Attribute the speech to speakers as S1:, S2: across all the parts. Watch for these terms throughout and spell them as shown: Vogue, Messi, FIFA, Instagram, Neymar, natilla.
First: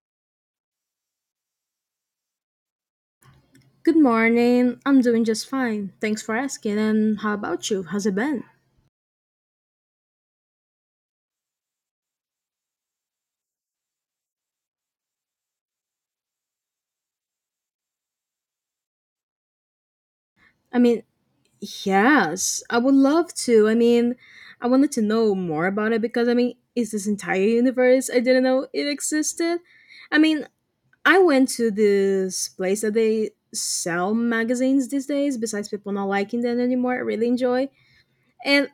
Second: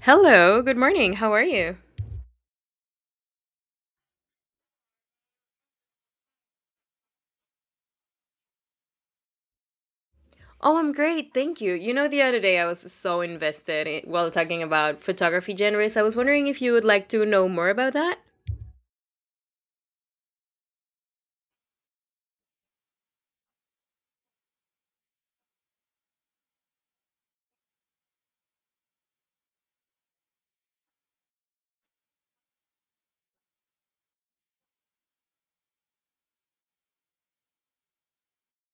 S1: Hello, good morning. How are you?
S2: Good morning. I'm doing just fine. Thanks for asking. And how about you? How's it been?
S1: Oh, I'm great. Thank you. You know, the other day I was so invested in, while talking about photography genres. I was wondering if you would like to know more about that?
S2: I mean, yes, I would love to. I wanted to know more about it because is this entire universe I didn't know it existed? I mean, I went to this place that they sell magazines these days, besides people not liking them anymore. I really enjoy. And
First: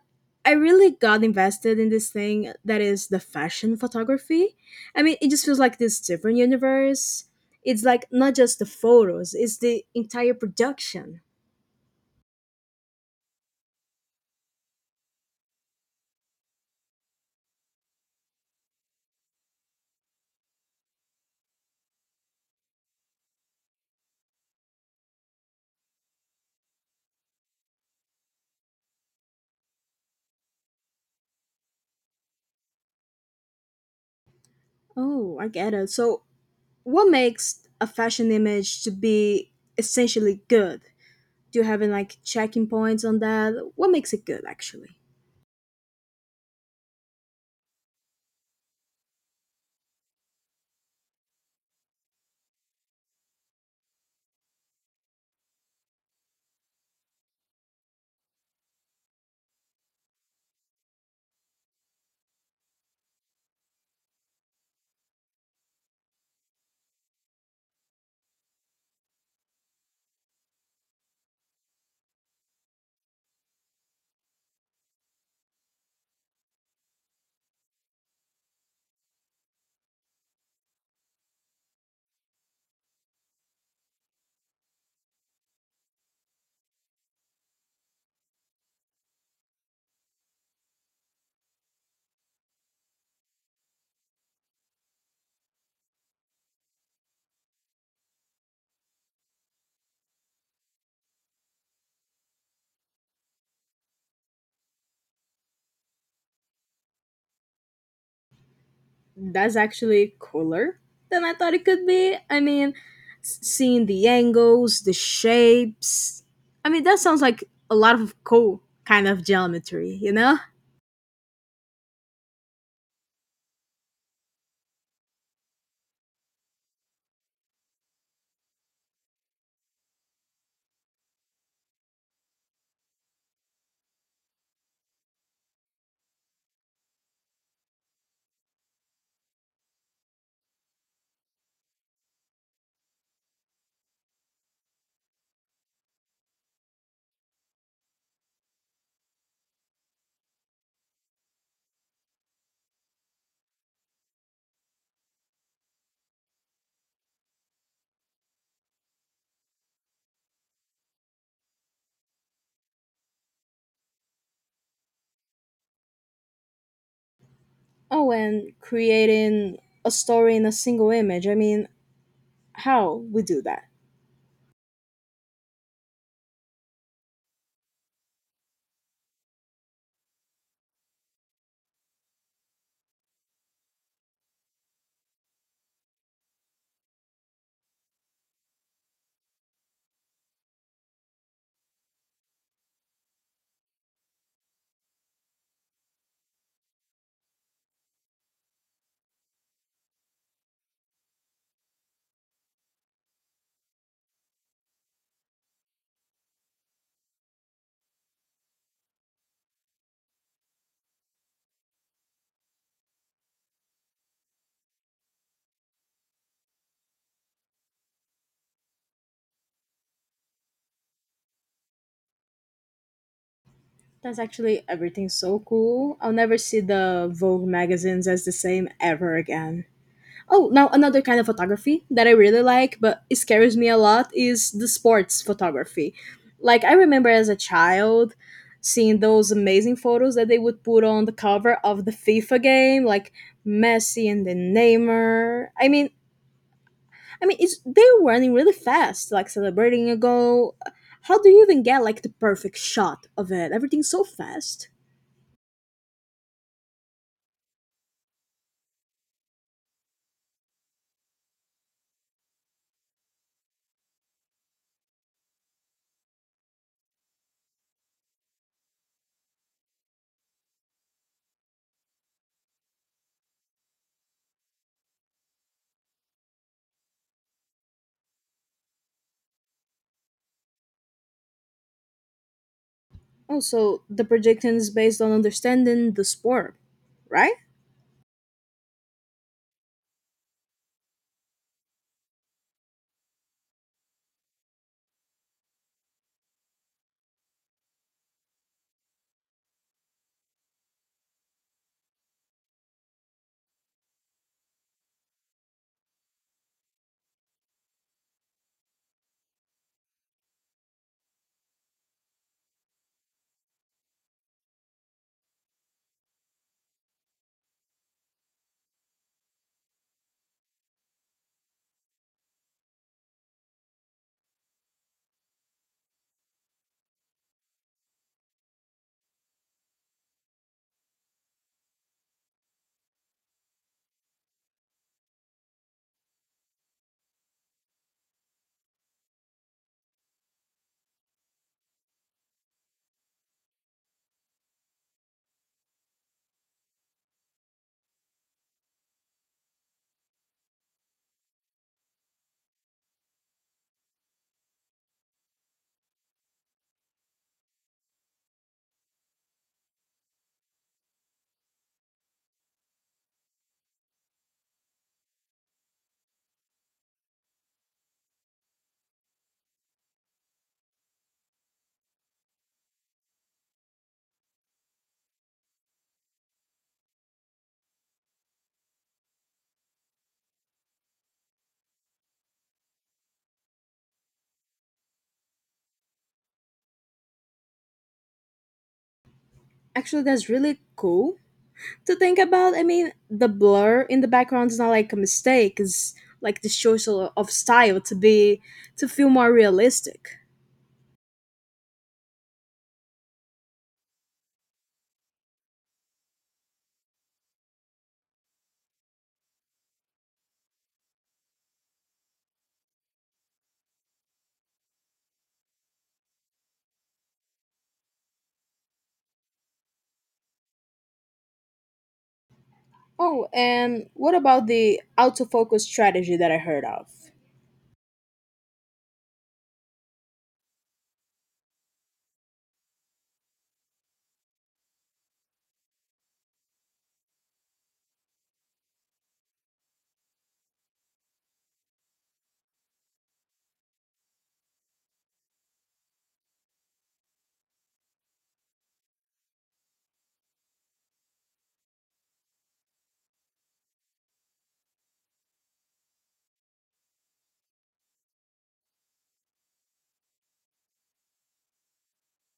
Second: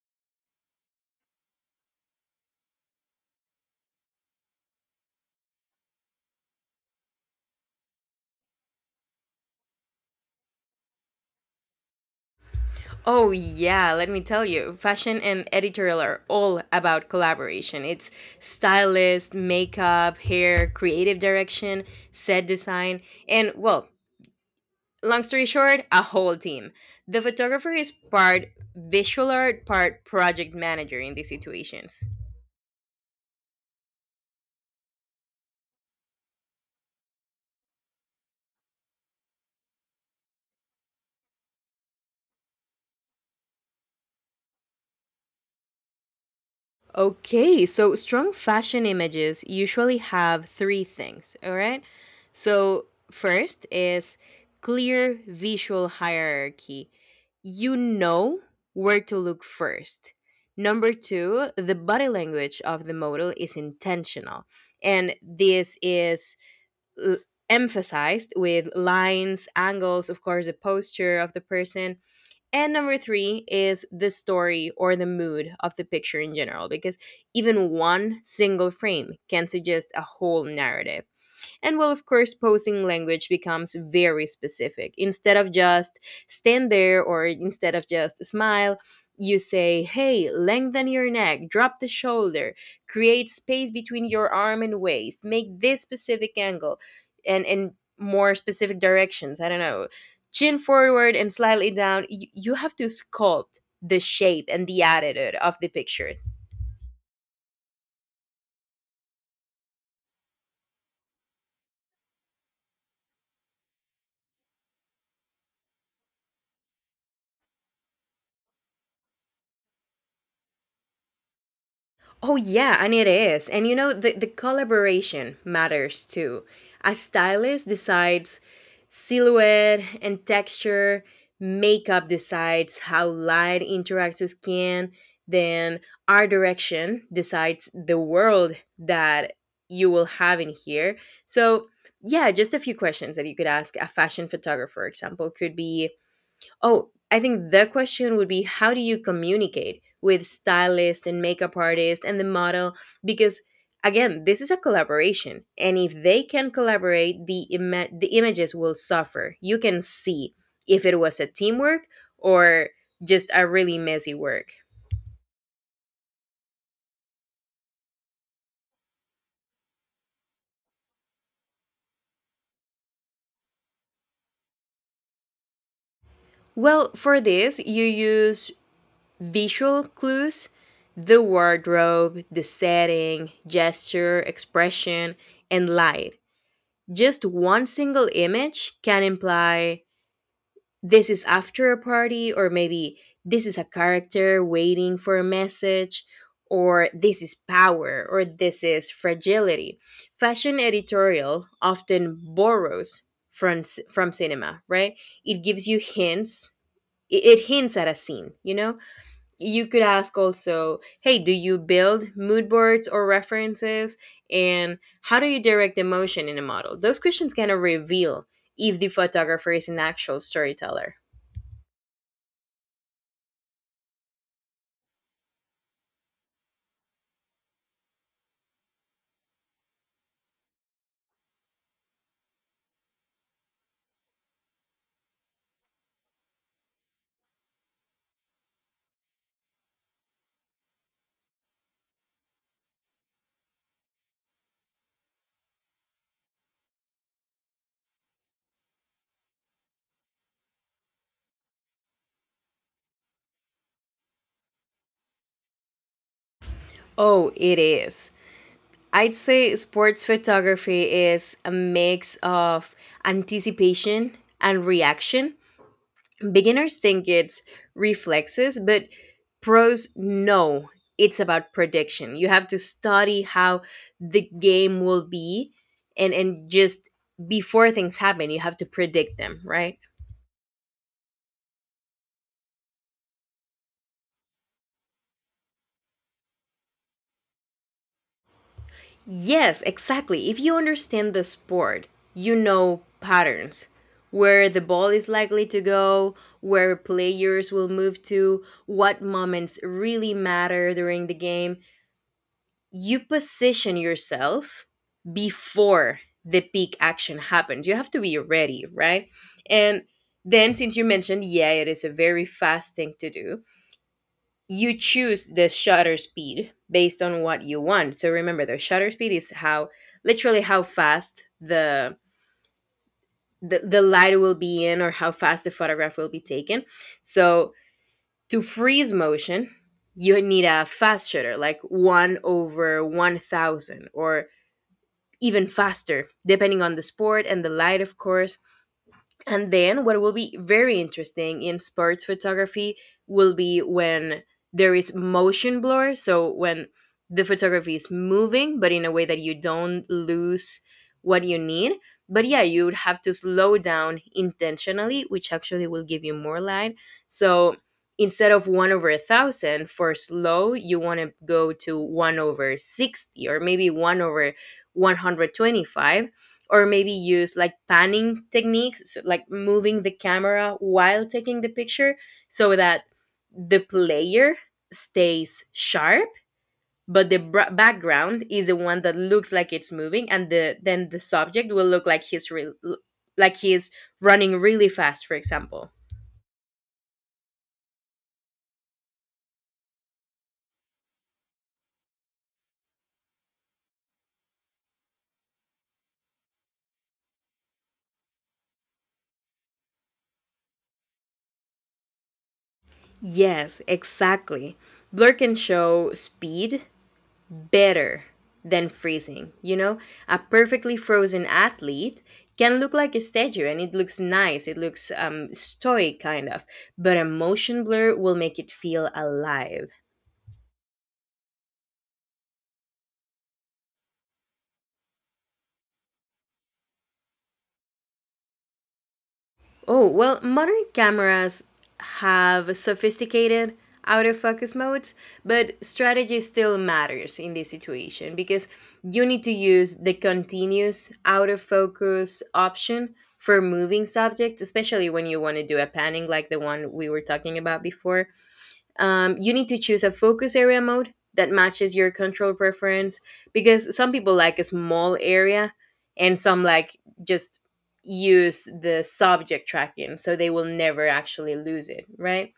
S2: I really got invested in this thing that is the fashion photography. I mean, it just feels like this different universe. It's like not just the photos, it's the entire production.
S1: Oh, yeah, let me tell you. Fashion and editorial are all about collaboration. It's stylist, makeup, hair, creative direction, set design, and, well, long story short, a whole team. The photographer is part visual art, part project manager in these situations.
S2: Oh, I get it. So, what makes a fashion image to be essentially good? Do you have any like checking points on that? What makes it good actually?
S1: Okay, so strong fashion images usually have three things, all right? So, first is clear visual hierarchy. You know where to look first. Number two, the body language of the model is intentional. And this is l- emphasized with lines, angles, of course, the posture of the person, and number three is the story or the mood of the picture in general, because even one single frame can suggest a whole narrative. And well, of course, posing language becomes very specific. Instead of just stand there or instead of just smile, you say, hey, lengthen your neck, drop the shoulder, create space between your arm and waist, make this specific angle and more specific directions. I don't know, chin forward and slightly down. You have to sculpt the shape and the attitude of the picture.
S2: That's actually cooler than I thought it could be. I mean, seeing the angles, the shapes. I mean, that sounds like a lot of cool kind of geometry, you know?
S1: Oh yeah, and it is. And you know, the collaboration matters too. A stylist decides silhouette and texture, makeup decides how light interacts with skin, then art direction decides the world that you will have in here. So yeah, just a few questions that you could ask a fashion photographer, for example, could be: oh, I think the question would be, how do you communicate with stylist and makeup artist and the model? Because again, this is a collaboration, and if they can collaborate, the the images will suffer. You can see if it was a teamwork or just a really messy work.
S2: Oh, and creating a story in a single image. I mean, how we do that?
S1: Well, for this, you use visual clues, the wardrobe, the setting, gesture, expression, and light. Just one single image can imply this is after a party, or maybe this is a character waiting for a message, or this is power, or this is fragility. Fashion editorial often borrows from, from cinema, right? It gives you hints, it hints at a scene, you know? You could ask also, hey, do you build mood boards or references, and how do you direct emotion in a model? Those questions kind of reveal if the photographer is an actual storyteller.
S2: That's actually everything so cool. I'll never see the Vogue magazines as the same ever again. Oh, now another kind of photography that I really like, but it scares me a lot, is the sports photography. Like, I remember as a child seeing those amazing photos that they would put on the cover of the FIFA game, like Messi and then Neymar. I mean, it's they were running really fast, like celebrating a goal. How do you even get like the perfect shot of it? Everything's so fast.
S1: Oh, it is. I'd say sports photography is a mix of anticipation and reaction. Beginners think it's reflexes, but pros know it's about prediction. You have to study how the game will be, and just before things happen, you have to predict them, right?
S2: Also, the projection is based on understanding the sport, right?
S1: Yes, exactly. If you understand the sport, you know patterns, where the ball is likely to go, where players will move to, what moments really matter during the game. You position yourself before the peak action happens. You have to be ready, right? And then, since you mentioned, yeah, it is a very fast thing to do, you choose the shutter speed based on what you want. So remember, the shutter speed is how literally how fast the the light will be in, or how fast the photograph will be taken. So to freeze motion, you need a fast shutter, like one over 1,000 or even faster, depending on the sport and the light, of course. And then what will be very interesting in sports photography will be when there is motion blur, so when the photography is moving but in a way that you don't lose what you need. But yeah, you would have to slow down intentionally, which actually will give you more light. So instead of one over a thousand for slow, you want to go to one over 60, or maybe one over 125, or maybe use like panning techniques, so like moving the camera while taking the picture, so that the player stays sharp but the background is the one that looks like it's moving, and the then the subject will look like he's running really fast, for example.
S2: Actually, that's really cool to think about. I mean, the blur in the background is not like a mistake. It's like the choice of style to be to feel more realistic.
S1: Yes, exactly. Blur can show speed better than freezing. You know, a perfectly frozen athlete can look like a statue and it looks nice, it looks stoic kind of, but a motion blur will make it feel alive.
S2: Oh, and what about the autofocus strategy that I heard of?
S1: Oh, well, modern cameras have sophisticated autofocus modes, but strategy still matters in this situation because you need to use the continuous autofocus option for moving subjects, especially when you want to do a panning like the one we were talking about before. You need to choose a focus area mode that matches your control preference, because some people like a small area and some like just use the subject tracking so they will never actually lose it, right?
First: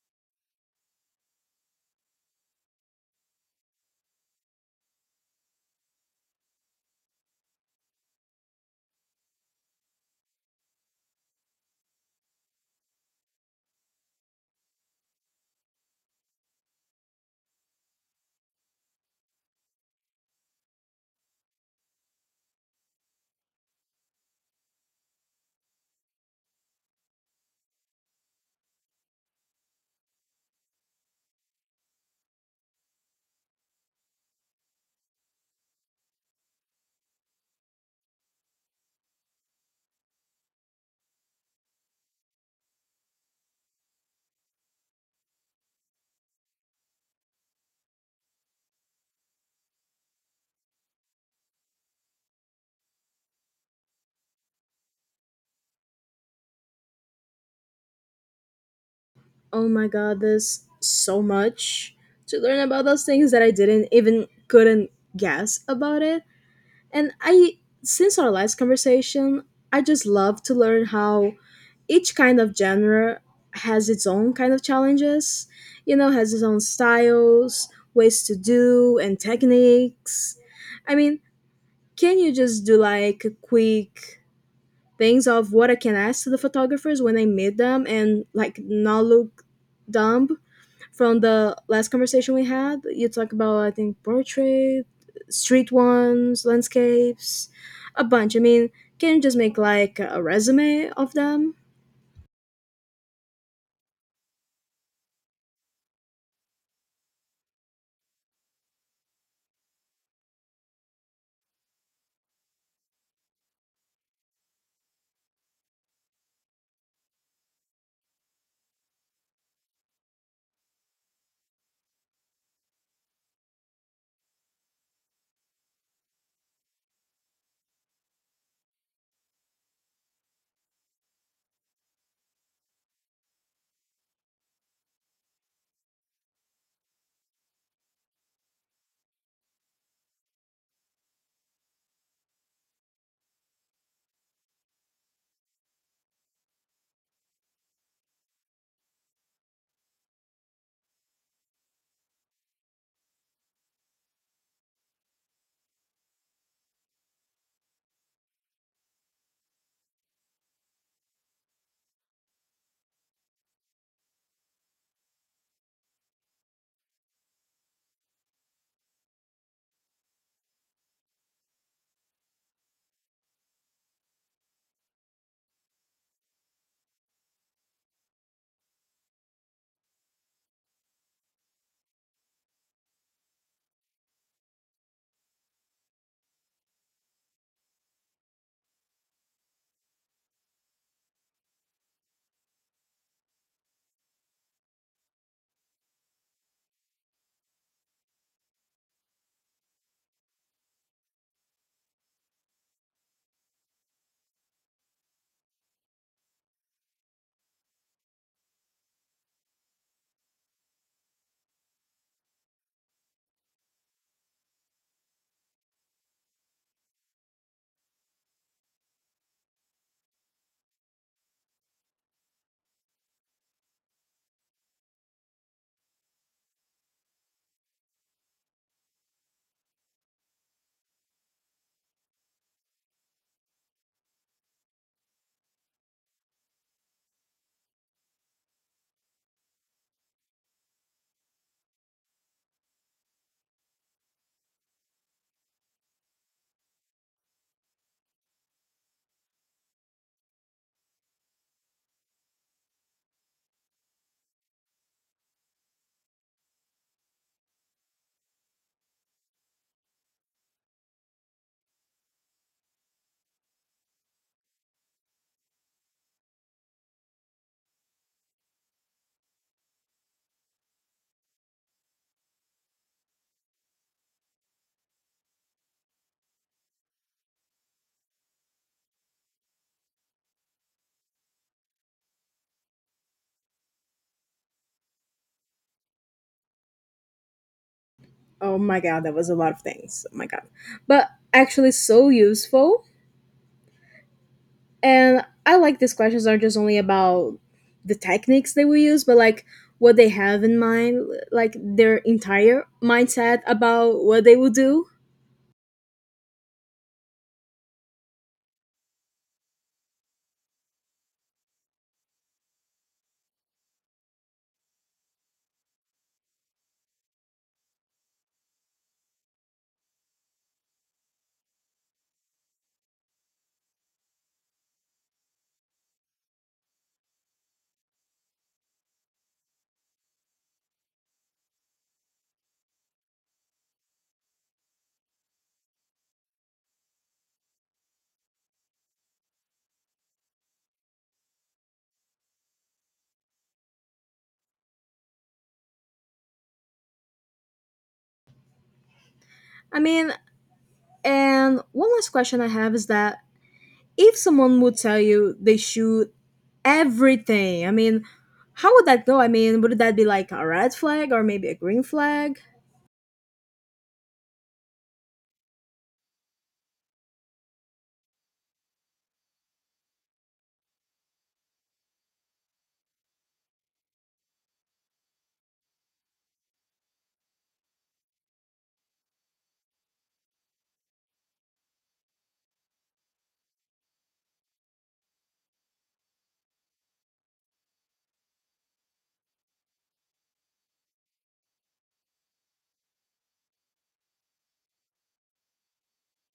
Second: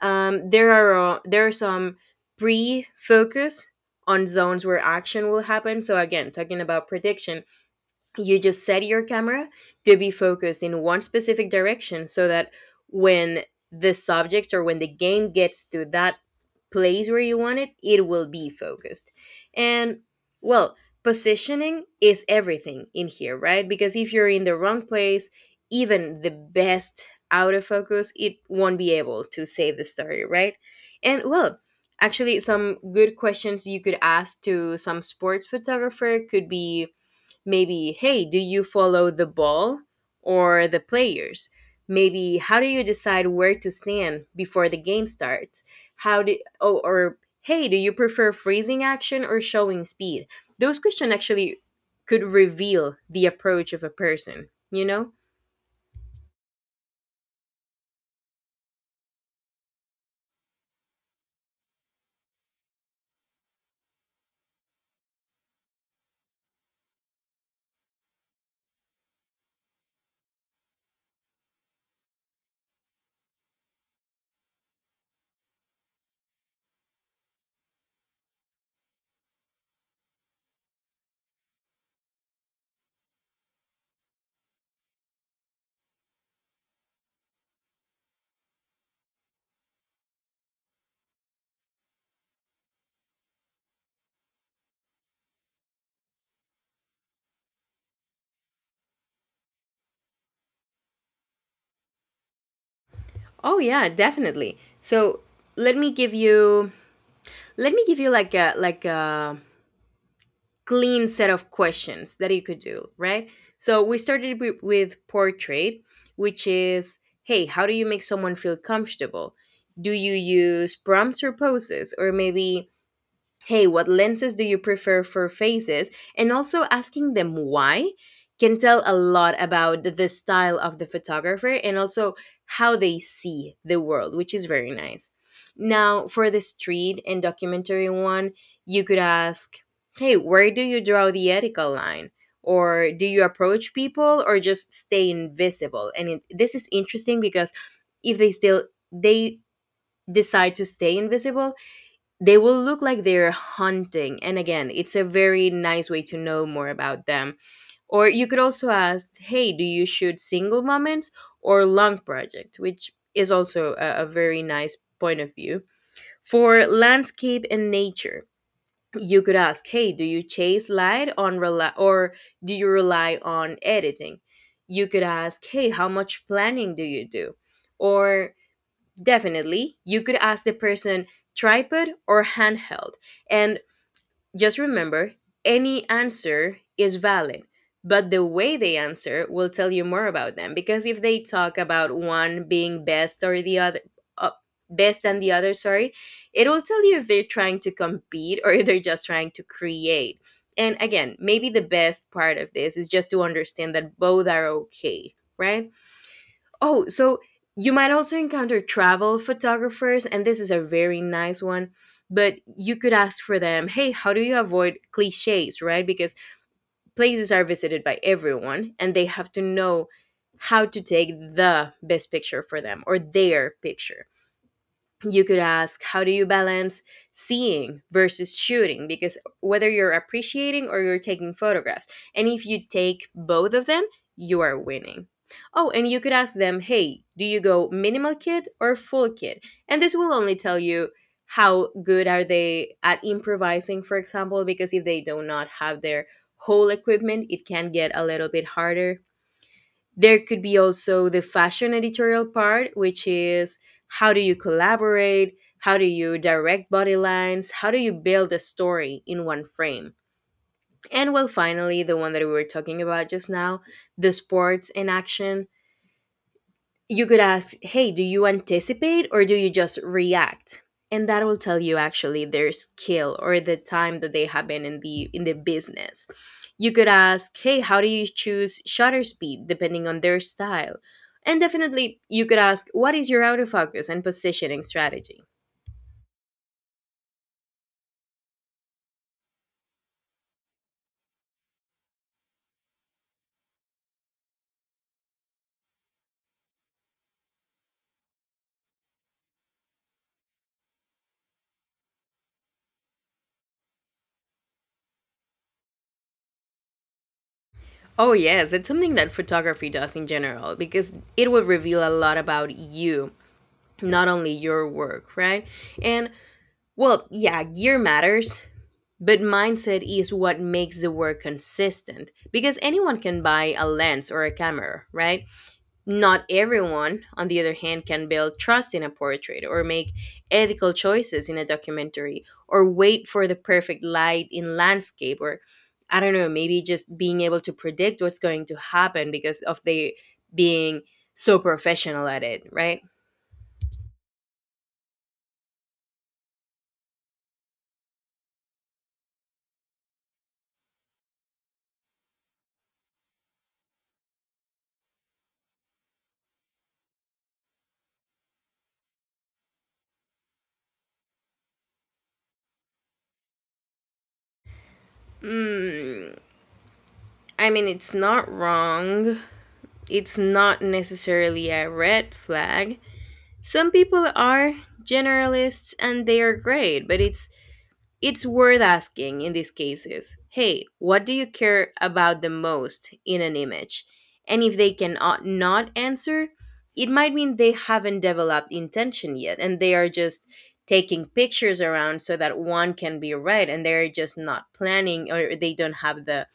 S1: There are there are some pre focus on zones where action will happen, so again talking about prediction, you just set your camera to be focused in one specific direction, so that when the subject or when the game gets to that place where you want it, it will be focused. And well, positioning is everything in here, right? Because if you're in the wrong place, even the best autofocus, it won't be able to save the story, right? And well, actually some good questions you could ask to some sports photographer could be: maybe, hey, do you follow the ball or the players? Maybe, how do you decide where to stand before the game starts? How do, oh, or hey, do you prefer freezing action or showing speed? Those questions actually could reveal the approach of a person, you know?
S2: Oh my god, there's so much to learn about those things that I didn't even couldn't guess about it. And I since our last conversation, I just love to learn how each kind of genre has its own kind of challenges, you know, has its own styles, ways to do and techniques. I mean, can you just do like quick things of what I can ask to the photographers when I meet them and like not look dumb? From the last conversation we had, you talk about, I think, portrait, street ones, landscapes, a bunch. I mean, can you just make like a resume of them?
S1: Oh yeah, definitely. So let me give you let me give you like a clean set of questions that you could do, right? So we started with portrait, which is, hey, how do you make someone feel comfortable? Do you use prompts or poses? Or maybe, hey, what lenses do you prefer for faces? And also asking them why can tell a lot about the style of the photographer and also how they see the world, which is very nice. Now, for the street and documentary one, you could ask, hey, where do you draw the ethical line? Or do you approach people or just stay invisible? And it, this is interesting because if they still, they decide to stay invisible, they will look like they're hunting. And again, it's a very nice way to know more about them. Or you could also ask, hey, do you shoot single moments or long project? Which is also a very nice point of view. For landscape and nature, you could ask, hey, do you chase light on rely, or do you rely on editing? You could ask, hey, how much planning do you do? Or definitely, you could ask the person, tripod or handheld. And just remember, any answer is valid, but the way they answer will tell you more about them, because if they talk about one being best or the other, uh, best than the other, sorry, it will tell you if they're trying to compete or if they're just trying to create. And again, maybe the best part of this is just to understand that both are okay, right? Oh, so you might also encounter travel photographers, and this is a very nice one. But you could ask for them, hey, how do you avoid cliches, right? Because places are visited by everyone, and they have to know how to take the best picture for them or their picture. You could ask, how do you balance seeing versus shooting? Because whether you're appreciating or you're taking photographs, and if you take both of them, you are winning. Oh, and you could ask them, hey, do you go minimal kit or full kit? And this will only tell you how good are they at improvising, for example, because if they do not have their whole equipment, it can get a little bit harder. There could be also the fashion editorial part, which is, how do you collaborate, how do you direct body lines, how do you build a story in one frame? And well, finally, the one that we were talking about just now, the sports in action, you could ask, hey, do you anticipate or do you just react? And that will tell you actually their skill or the time that they have been in the business. You could ask, hey, how do you choose shutter speed depending on their style? And definitely you could ask, what is your autofocus and positioning strategy?
S2: Oh my god, that was a lot of things. Oh my god. But actually so useful. And I like these questions aren't just only about the techniques they will use, but like what they have in mind, like their entire mindset about what they will do.
S1: Oh yes, it's something that photography does in general, because it will reveal a lot about you, not only your work, right? And well, yeah, gear matters, but mindset is what makes the work consistent, because anyone can buy a lens or a camera, right? Not everyone, on the other hand, can build trust in a portrait, or make ethical choices in a documentary, or wait for the perfect light in landscape, or I don't know, maybe just being able to predict what's going to happen because of they being so professional at it, right?
S2: I mean, and one last question I have is that if someone would tell you they shoot everything, I mean, how would that go? I mean, would that be like a red flag or maybe a green flag?
S1: Mm, I mean, it's not wrong, it's not necessarily a red flag. Some people are generalists and they are great, but it's worth asking in these cases, hey, what do you care about the most in an image? And if they cannot not answer, it might mean they haven't developed intention yet and they are just taking pictures around so that one can be right, and they're just not planning, or they don't have the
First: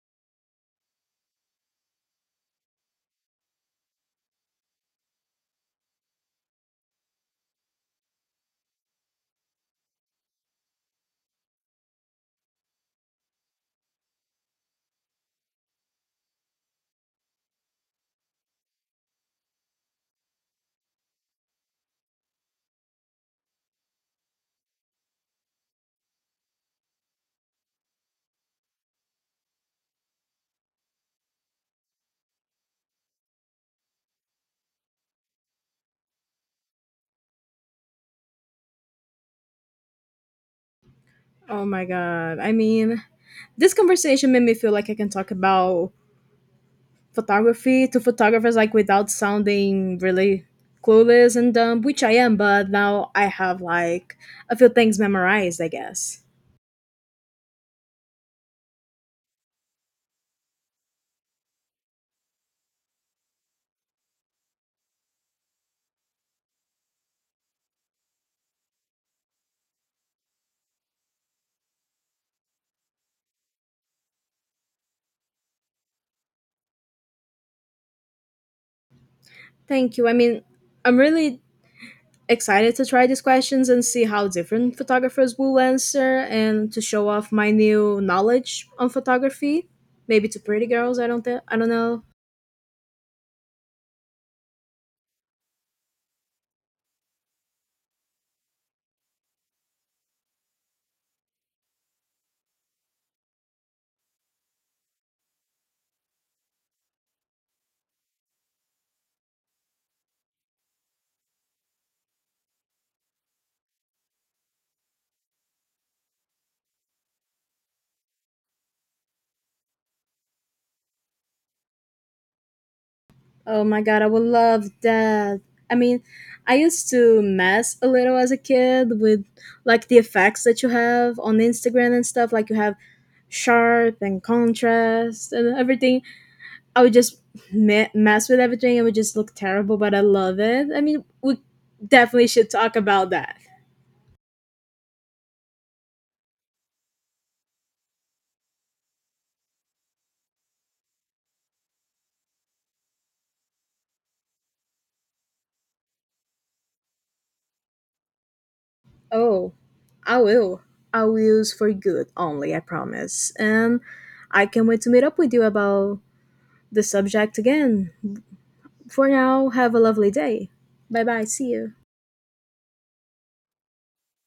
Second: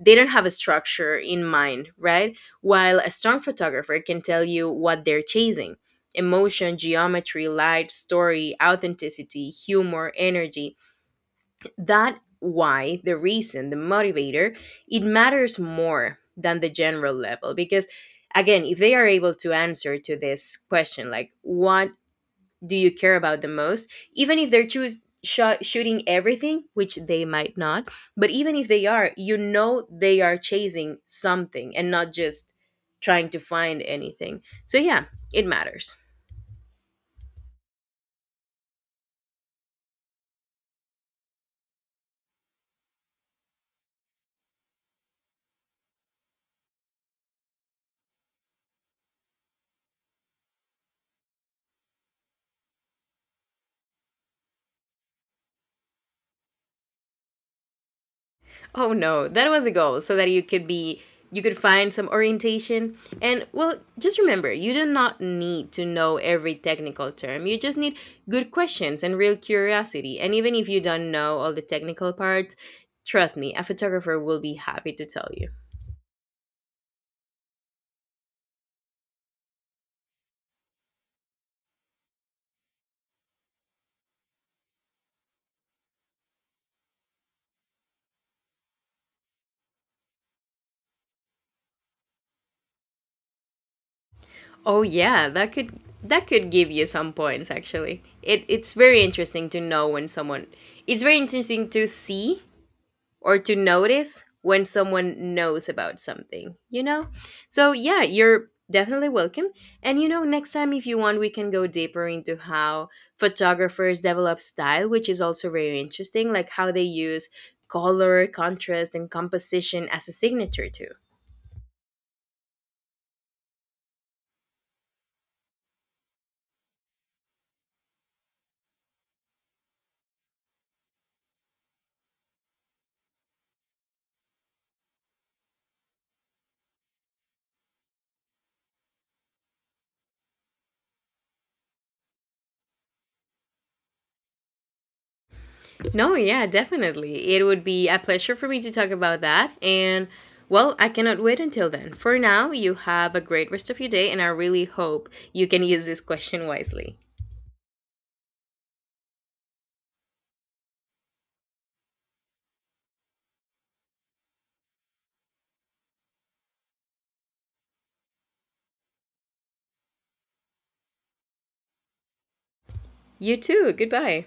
S1: they don't have a structure in mind, right? While a strong photographer can tell you what they're chasing: emotion, geometry, light, story, authenticity, humor, energy. That why the reason, the motivator, it matters more than the general level, because again, if they are able to answer to this question like what do you care about the most, even if they're shooting everything, which they might not, but even if they are, you know, they are chasing something and not just trying to find anything. So yeah, it matters.
S2: Oh my god. I mean, this conversation made me feel like I can talk about photography to photographers like without sounding really clueless and dumb, which I am, but now I have like a few things memorized, I guess.
S1: Oh no, that was a goal so that you could be you could find some orientation. And well, just remember, you do not need to know every technical term. You just need good questions and real curiosity. And even if you don't know all the technical parts, trust me, a photographer will be happy to tell you.
S2: Thank you. I mean, I'm really excited to try these questions and see how different photographers will answer and to show off my new knowledge on photography. Maybe to pretty girls, I don't think, I don't know.
S1: Oh yeah, that could give you some points actually. It's very interesting to know when someone it's very interesting to see or to notice when someone knows about something, you know? So, yeah, you're definitely welcome. And, you know, next time if you want, we can go deeper into how photographers develop style, which is also very interesting, like how they use color, contrast, and composition as a signature, too.
S2: Oh my god, I would love that. I mean, I used to mess a little as a kid with like the effects that you have on Instagram and stuff. Like you have sharp and contrast and everything. I would just mess with everything. It would just look terrible, but I love it. I mean, we definitely should talk about that.
S1: No, yeah, definitely. It would be a pleasure for me to talk about that. And, well, I cannot wait until then. For now, you have a great rest of your day, and I really hope you can use this question wisely.
S2: Oh, I will. I will use for good only, I promise. And I can't wait to meet up with you about the subject again. For now, have a lovely day. Bye bye. See you.
S1: You too. Goodbye.